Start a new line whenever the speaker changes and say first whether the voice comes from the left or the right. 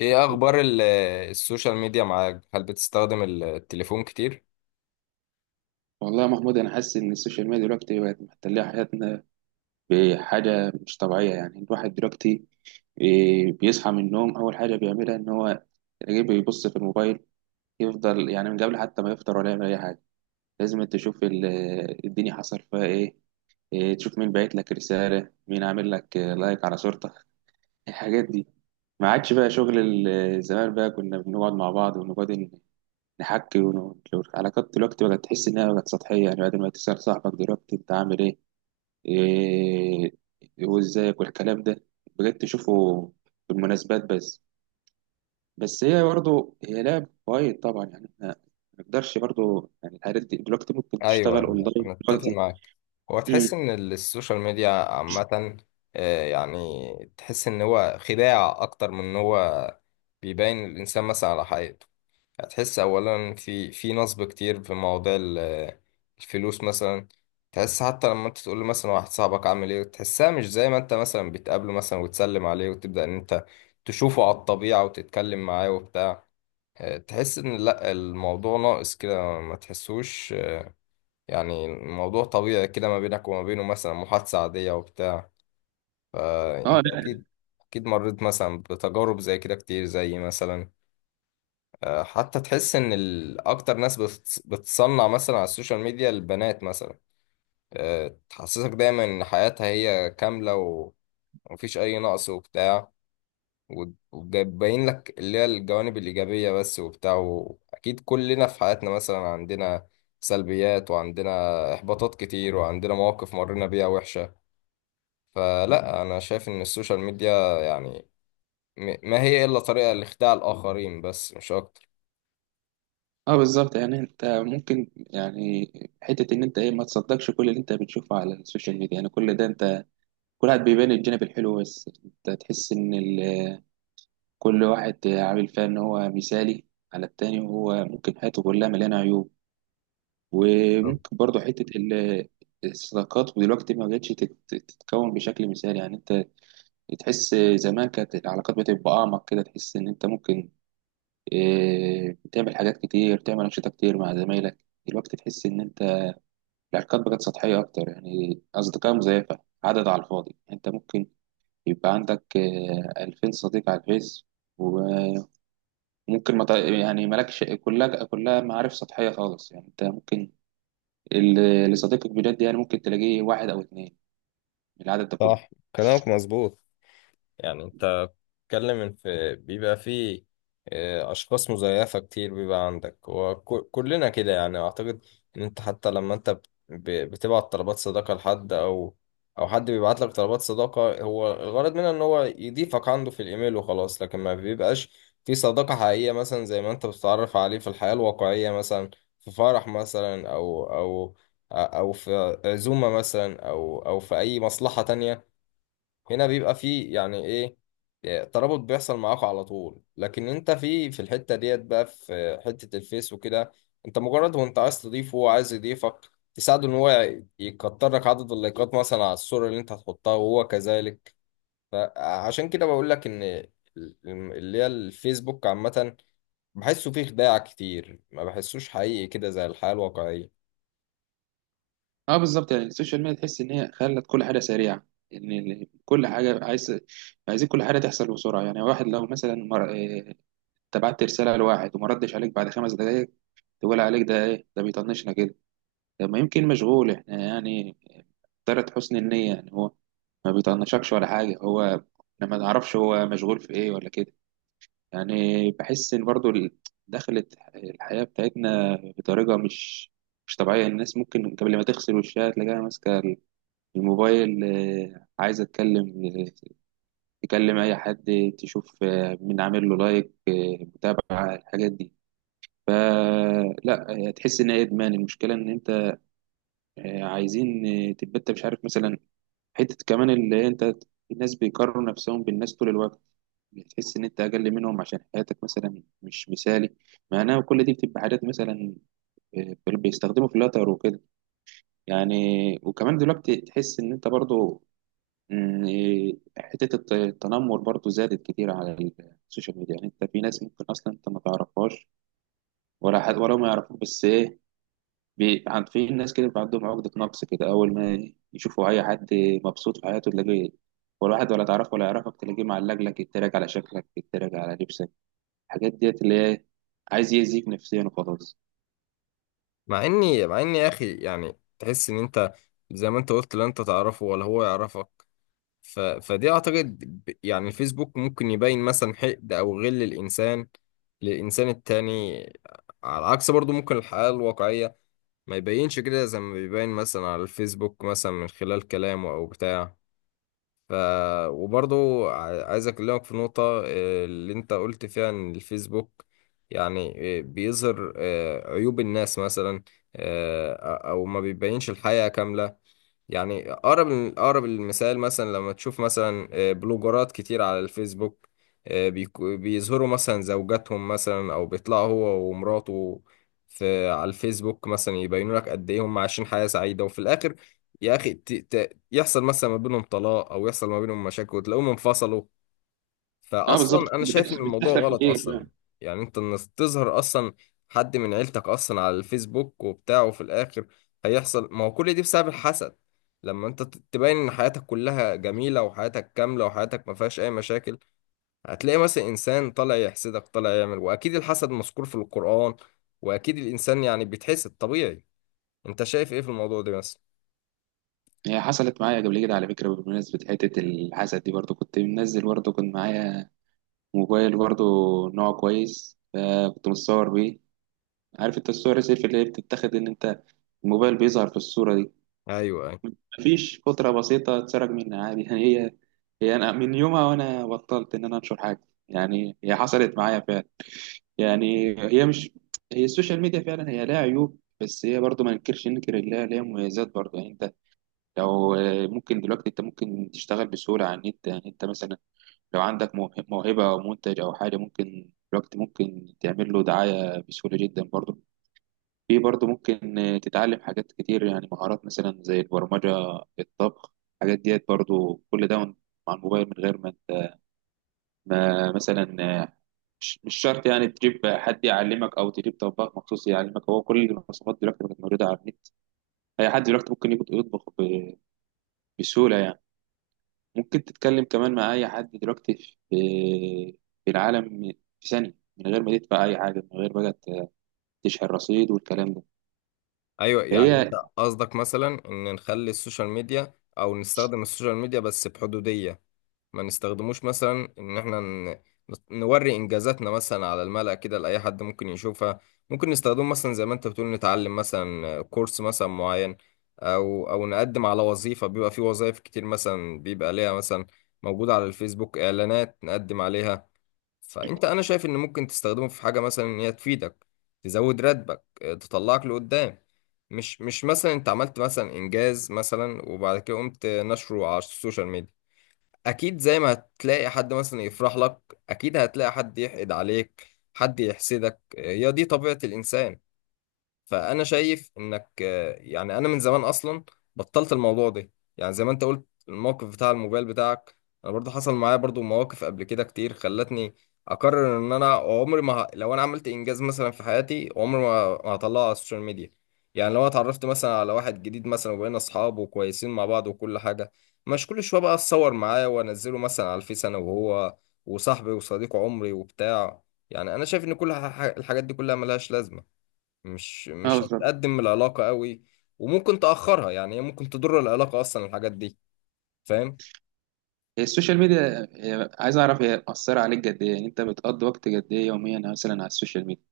left: ايه اخبار السوشيال ميديا معاك، هل بتستخدم التليفون كتير؟
right: والله يا محمود، انا حاسس ان السوشيال ميديا دلوقتي بقت محتله حياتنا بحاجه مش طبيعيه. يعني الواحد دلوقتي بيصحى من النوم اول حاجه بيعملها ان هو يجي بيبص في الموبايل. يفضل يعني من قبل حتى ما يفطر ولا يعمل اي حاجه. لازم أنت تشوف الدنيا حصل فيها ايه. تشوف مين باعت لك رساله، مين عامل لك لايك على صورتك، الحاجات دي. ما عادش بقى شغل زمان. بقى كنا بنقعد مع بعض ونقعد نحكي العلاقات دلوقتي بقت تحس انها بقت سطحيه. يعني بعد ما تسال صاحبك دلوقتي انت عامل ايه، إيه وازيك والكلام ده، بقيت تشوفه في المناسبات بس. بس هي برضه هي لعب وايد طبعا. يعني احنا ما نقدرش، برضه يعني الحاجات دي دلوقتي ممكن
left: ايوه،
right: تشتغل اونلاين
left: انا اتفق
right: دلوقتي.
left: معاك. هو
right: امم.
left: تحس ان السوشيال ميديا عامه، يعني تحس ان هو خداع اكتر من ان هو بيبين الانسان مثلا على حقيقته. هتحس اولا في نصب كتير في مواضيع الفلوس مثلا. تحس حتى لما انت تقول له مثلا واحد صاحبك عامل ايه تحسها مش زي ما انت مثلا بتقابله مثلا وتسلم عليه وتبدا ان انت تشوفه على الطبيعه وتتكلم معاه وبتاع. تحس ان لا، الموضوع ناقص كده ما تحسوش يعني الموضوع طبيعي كده ما بينك وما بينه، مثلا محادثة عادية وبتاع.
right: اه،
left: فانت
right: لا.
left: اكيد اكيد مريت مثلا بتجارب زي كده كتير، زي مثلا حتى تحس ان اكتر ناس بتصنع مثلا على السوشيال ميديا، البنات مثلا. تحسسك دايما ان حياتها هي كاملة ومفيش اي نقص وبتاع، وباين لك اللي هي الجوانب الإيجابية بس وبتاع. أكيد كلنا في حياتنا مثلا عندنا سلبيات، وعندنا إحباطات كتير، وعندنا مواقف مرينا بيها وحشة. فلا، أنا شايف إن السوشيال ميديا يعني ما هي إلا طريقة لإخداع الآخرين بس، مش أكتر.
right: اه، بالظبط. يعني انت ممكن، يعني حته ان انت ايه، ما تصدقش كل اللي انت بتشوفه على السوشيال ميديا. يعني كل ده، انت كل واحد بيبان الجانب الحلو بس. انت تحس ان كل واحد عامل فيها ان هو مثالي على التاني، وهو ممكن حياته كلها مليانه عيوب. وممكن برضه حته الصداقات ودلوقتي ما بقتش تتكون بشكل مثالي. يعني انت تحس زمان كانت العلاقات بتبقى اعمق كده. تحس ان انت ممكن تعمل حاجات كتير، تعمل انشطه كتير مع زمايلك. دلوقتي تحس ان انت العلاقات بقت سطحيه اكتر. يعني اصدقاء مزيفه، عدد على الفاضي. انت ممكن يبقى عندك 2000 صديق على الفيس، ممكن ما تع- يعني مالكش، كلها كلها معارف سطحية خالص. يعني انت ممكن اللي صديقك بجد يعني ممكن تلاقيه واحد او اتنين من العدد ده كله.
left: صح، كلامك مظبوط. يعني انت بتتكلم ان بيبقى في اشخاص مزيفه كتير بيبقى عندك، وكلنا كده يعني اعتقد. ان انت حتى لما انت بتبعت طلبات صداقه لحد او حد بيبعت لك طلبات صداقه، هو الغرض منها ان هو يضيفك عنده في الايميل وخلاص، لكن ما بيبقاش في صداقه حقيقيه مثلا زي ما انت بتتعرف عليه في الحياه الواقعيه مثلا، في فرح مثلا او في عزومه مثلا او في اي مصلحه تانية. هنا بيبقى فيه يعني ايه، إيه، ترابط بيحصل معاك على طول، لكن انت في الحتة ديت بقى، في حتة الفيس وكده انت مجرد، وانت عايز تضيفه وهو عايز يضيفك تساعده ان هو يكتر لك عدد اللايكات مثلا على الصورة اللي انت هتحطها وهو كذلك. فعشان كده بقول لك ان اللي هي الفيسبوك عامة بحسه فيه خداع كتير، ما بحسوش حقيقي كده زي الحياة الواقعية.
right: اه، بالظبط. يعني السوشيال ميديا تحس ان هي خلت كل حاجة سريعة. ان كل حاجة عايزين كل حاجة تحصل بسرعة. يعني واحد لو مثلا مر... اه، انت بعت رسالة لواحد وما ردش عليك بعد 5 دقايق، تقول عليك ده ايه، ده بيطنشنا كده. طب ما يمكن مشغول، احنا يعني طرت حسن النية. يعني هو ما بيطنشكش ولا حاجة، هو احنا ما نعرفش هو مشغول في ايه ولا كده، يعني. بحس ان برضو دخلت الحياة بتاعتنا بطريقة مش طبيعية. الناس ممكن قبل ما تغسل وشها تلاقيها ماسكة الموبايل. عايزة تكلم، تكلم أي حد، تشوف مين عامل له لايك، متابعة الحاجات دي. فلا، تحس إن هي إدمان. المشكلة إن أنت عايزين تبقى أنت مش عارف، مثلا حتة كمان اللي أنت، الناس بيقارنوا نفسهم بالناس طول الوقت. بتحس ان انت اقل منهم عشان حياتك مثلا مش مثالي. معناها كل دي بتبقى حاجات، مثلا بيستخدموا فلاتر وكده يعني. وكمان دلوقتي تحس ان انت برضو حتة التنمر برضو زادت كتير على السوشيال ميديا. يعني انت في ناس ممكن اصلا انت ما تعرفهاش ولا حد، ولا ما يعرفوك، بس ايه، في ناس كده بيبقى عندهم عقدة نقص كده. اول ما يشوفوا اي حد مبسوط في حياته تلاقيه، ولا واحد ولا تعرفه ولا يعرفك، تلاقيه معلق لك يتريق على شكلك، يتريق على لبسك، الحاجات ديت اللي هي عايز يأذيك نفسيا وخلاص.
left: مع اني يا اخي يعني تحس ان انت زي ما انت قلت لا انت تعرفه ولا هو يعرفك. ف... فدي اعتقد يعني الفيسبوك ممكن يبين مثلا حقد او غل الانسان للانسان التاني، على عكس برضو ممكن الحياة الواقعية ما يبينش كده زي ما بيبين مثلا على الفيسبوك مثلا من خلال كلامه او بتاع. ف وبرضو عايز اكلمك في نقطة اللي انت قلت فيها ان الفيسبوك يعني بيظهر عيوب الناس مثلا، آه، او ما بيبينش الحقيقة كاملة. يعني اقرب المثال، مثلا لما تشوف مثلا بلوجرات كتير على الفيسبوك، بيظهروا مثلا زوجاتهم مثلا او بيطلعوا هو ومراته في على الفيسبوك مثلا، يبينوا لك قد ايه هم عايشين حياة سعيدة، وفي الاخر يا اخي يحصل مثلا ما بينهم طلاق، او يحصل ما بينهم مشاكل وتلاقيهم انفصلوا.
right: اه،
left: فاصلا
right: بالظبط،
left: انا شايف ان
right: بتحصل
left: الموضوع
right: بتحصل
left: غلط
right: كتير
left: اصلا.
right: فعلا.
left: يعني انت، انك تظهر اصلا حد من عيلتك اصلا على الفيسبوك وبتاع، وفي الاخر هيحصل، ما هو كل دي بسبب الحسد. لما انت تبين ان حياتك كلها جميلة وحياتك كاملة وحياتك ما فيهاش اي مشاكل، هتلاقي مثلا انسان طالع يحسدك طالع يعمل. واكيد الحسد مذكور في القرآن، واكيد الانسان يعني بيتحسد طبيعي. انت شايف ايه في الموضوع ده مثلا؟
right: هي حصلت معايا قبل كده على فكرة. بمناسبة حتة الحسد دي، برضو كنت منزل، برضو كان معايا موبايل، برضو نوع كويس، فكنت متصور بيه. عارف انت الصور السيلفي اللي هي بتتاخد ان انت الموبايل بيظهر في الصورة دي؟
left: ايوه،
right: مفيش فترة بسيطة، اتسرق منها عادي يعني هي، هي انا من يومها وانا بطلت ان انا انشر حاجة. يعني هي حصلت معايا فعلا. يعني هي مش هي السوشيال ميديا فعلا هي لها عيوب، بس هي برضه ما ننكرش ننكر إن ليها مميزات برضه. يعني انت لو ممكن دلوقتي انت ممكن تشتغل بسهولة على النت. يعني انت مثلا لو عندك موهبة او منتج او حاجة، ممكن دلوقتي ممكن تعمل له دعاية بسهولة جدا برضه. في برضه ممكن تتعلم حاجات كتير، يعني مهارات مثلا زي البرمجة، الطبخ، الحاجات ديت برضه. كل ده مع الموبايل من غير ما انت، ما مثلا آه، مش شرط يعني تجيب حد يعلمك او تجيب طباخ مخصوص يعلمك. هو كل الوصفات دلوقتي بقت موجوده على النت. اي حد دلوقتي ممكن يجي يطبخ بسهوله يعني. ممكن تتكلم كمان مع اي حد دلوقتي في في العالم، في ثانيه، من غير ما تدفع اي حاجه، من غير بقى تشحن رصيد والكلام ده.
left: ايوه، يعني انت
right: فهي
left: قصدك مثلا ان نخلي السوشيال ميديا او نستخدم السوشيال ميديا بس بحدودية، ما نستخدموش مثلا ان احنا نوري انجازاتنا مثلا على الملأ كده لاي حد ممكن يشوفها. ممكن نستخدمه مثلا زي ما انت بتقول، نتعلم مثلا كورس مثلا معين، او نقدم على وظيفة. بيبقى في وظائف كتير مثلا بيبقى ليها مثلا موجودة على الفيسبوك اعلانات نقدم عليها. فانت انا شايف ان ممكن تستخدمه في حاجه مثلا ان هي تفيدك، تزود راتبك، تطلعك لقدام. مش مثلا انت عملت مثلا انجاز مثلا وبعد كده قمت نشره على السوشيال ميديا. اكيد زي ما هتلاقي حد مثلا يفرح لك، اكيد هتلاقي حد يحقد عليك، حد يحسدك، هي دي طبيعه الانسان. فانا شايف انك يعني انا من زمان اصلا بطلت الموضوع ده. يعني زي ما انت قلت، الموقف بتاع الموبايل بتاعك، انا برضو حصل معايا برضو مواقف قبل كده كتير خلتني اقرر ان انا عمري ما لو انا عملت انجاز مثلا في حياتي عمري ما هطلعه على السوشيال ميديا. يعني لو أنا اتعرفت مثلا على واحد جديد مثلا وبقينا اصحاب وكويسين مع بعض وكل حاجه، مش كل شويه بقى اتصور معاه وانزله مثلا على الفيس انا وهو، وصاحبي وصديق عمري وبتاع. يعني انا شايف ان كل الحاجات دي كلها ملهاش لازمه، مش
right: اه،
left: مش
right: بالظبط.
left: هتقدم العلاقة قوي، وممكن تأخرها. يعني هي ممكن تضر العلاقة أصلا الحاجات دي، فاهم؟
right: هي السوشيال ميديا عايز اعرف هي مأثره عليك قد ايه. يعني انت بتقضي وقت قد ايه يوميا مثلا على السوشيال ميديا؟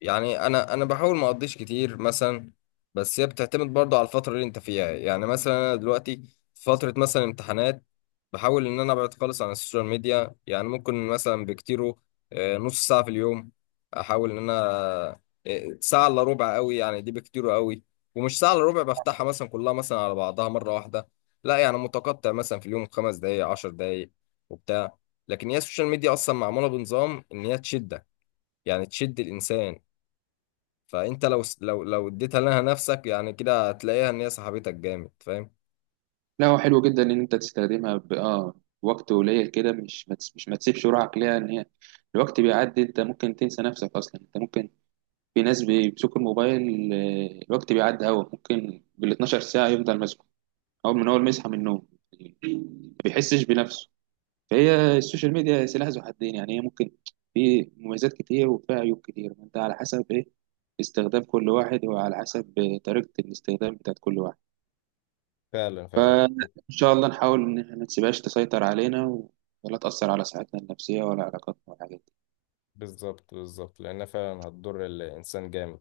left: يعني انا بحاول ما اقضيش كتير مثلا، بس هي بتعتمد برضه على الفتره اللي انت فيها. يعني مثلا انا دلوقتي في فتره مثلا امتحانات، بحاول ان انا ابعد خالص عن السوشيال ميديا. يعني ممكن مثلا بكتيره نص ساعه في اليوم. احاول ان انا ساعه الا ربع قوي، يعني دي بكتيره قوي. ومش ساعه الا ربع بفتحها مثلا كلها مثلا على بعضها مره واحده، لا، يعني متقطع مثلا في اليوم 5 دقائق 10 دقائق وبتاع. لكن هي السوشيال ميديا اصلا معموله بنظام ان هي تشدك، يعني تشد الانسان. فانت لو لو اديتها لها نفسك يعني كده هتلاقيها ان هي صاحبتك جامد، فاهم؟
right: لا، هو حلو جدا ان انت تستخدمها ب... اه وقت قليل كده، مش ما تس- مش ما تسيبش روحك ليها ان هي الوقت بيعدي. انت ممكن تنسى نفسك اصلا. انت ممكن، في ناس بيمسكوا الموبايل الوقت بيعدي، هوا ممكن بال 12 ساعة يفضل ماسكه اول ما يصحى من النوم ما بيحسش بنفسه. فهي السوشيال ميديا سلاح ذو حدين. يعني هي ممكن، في مميزات كتير وفيها عيوب كتير. انت على حسب ايه استخدام كل واحد، وعلى حسب طريقة الاستخدام بتاعت كل واحد.
left: فعلا فعلا،
right: إن شاء الله نحاول إن إحنا ما تسيبهاش تسيطر علينا، ولا تأثر على صحتنا النفسية ولا علاقاتنا ولا حاجة.
left: بالظبط بالظبط، لأنها فعلا هتضر الإنسان جامد.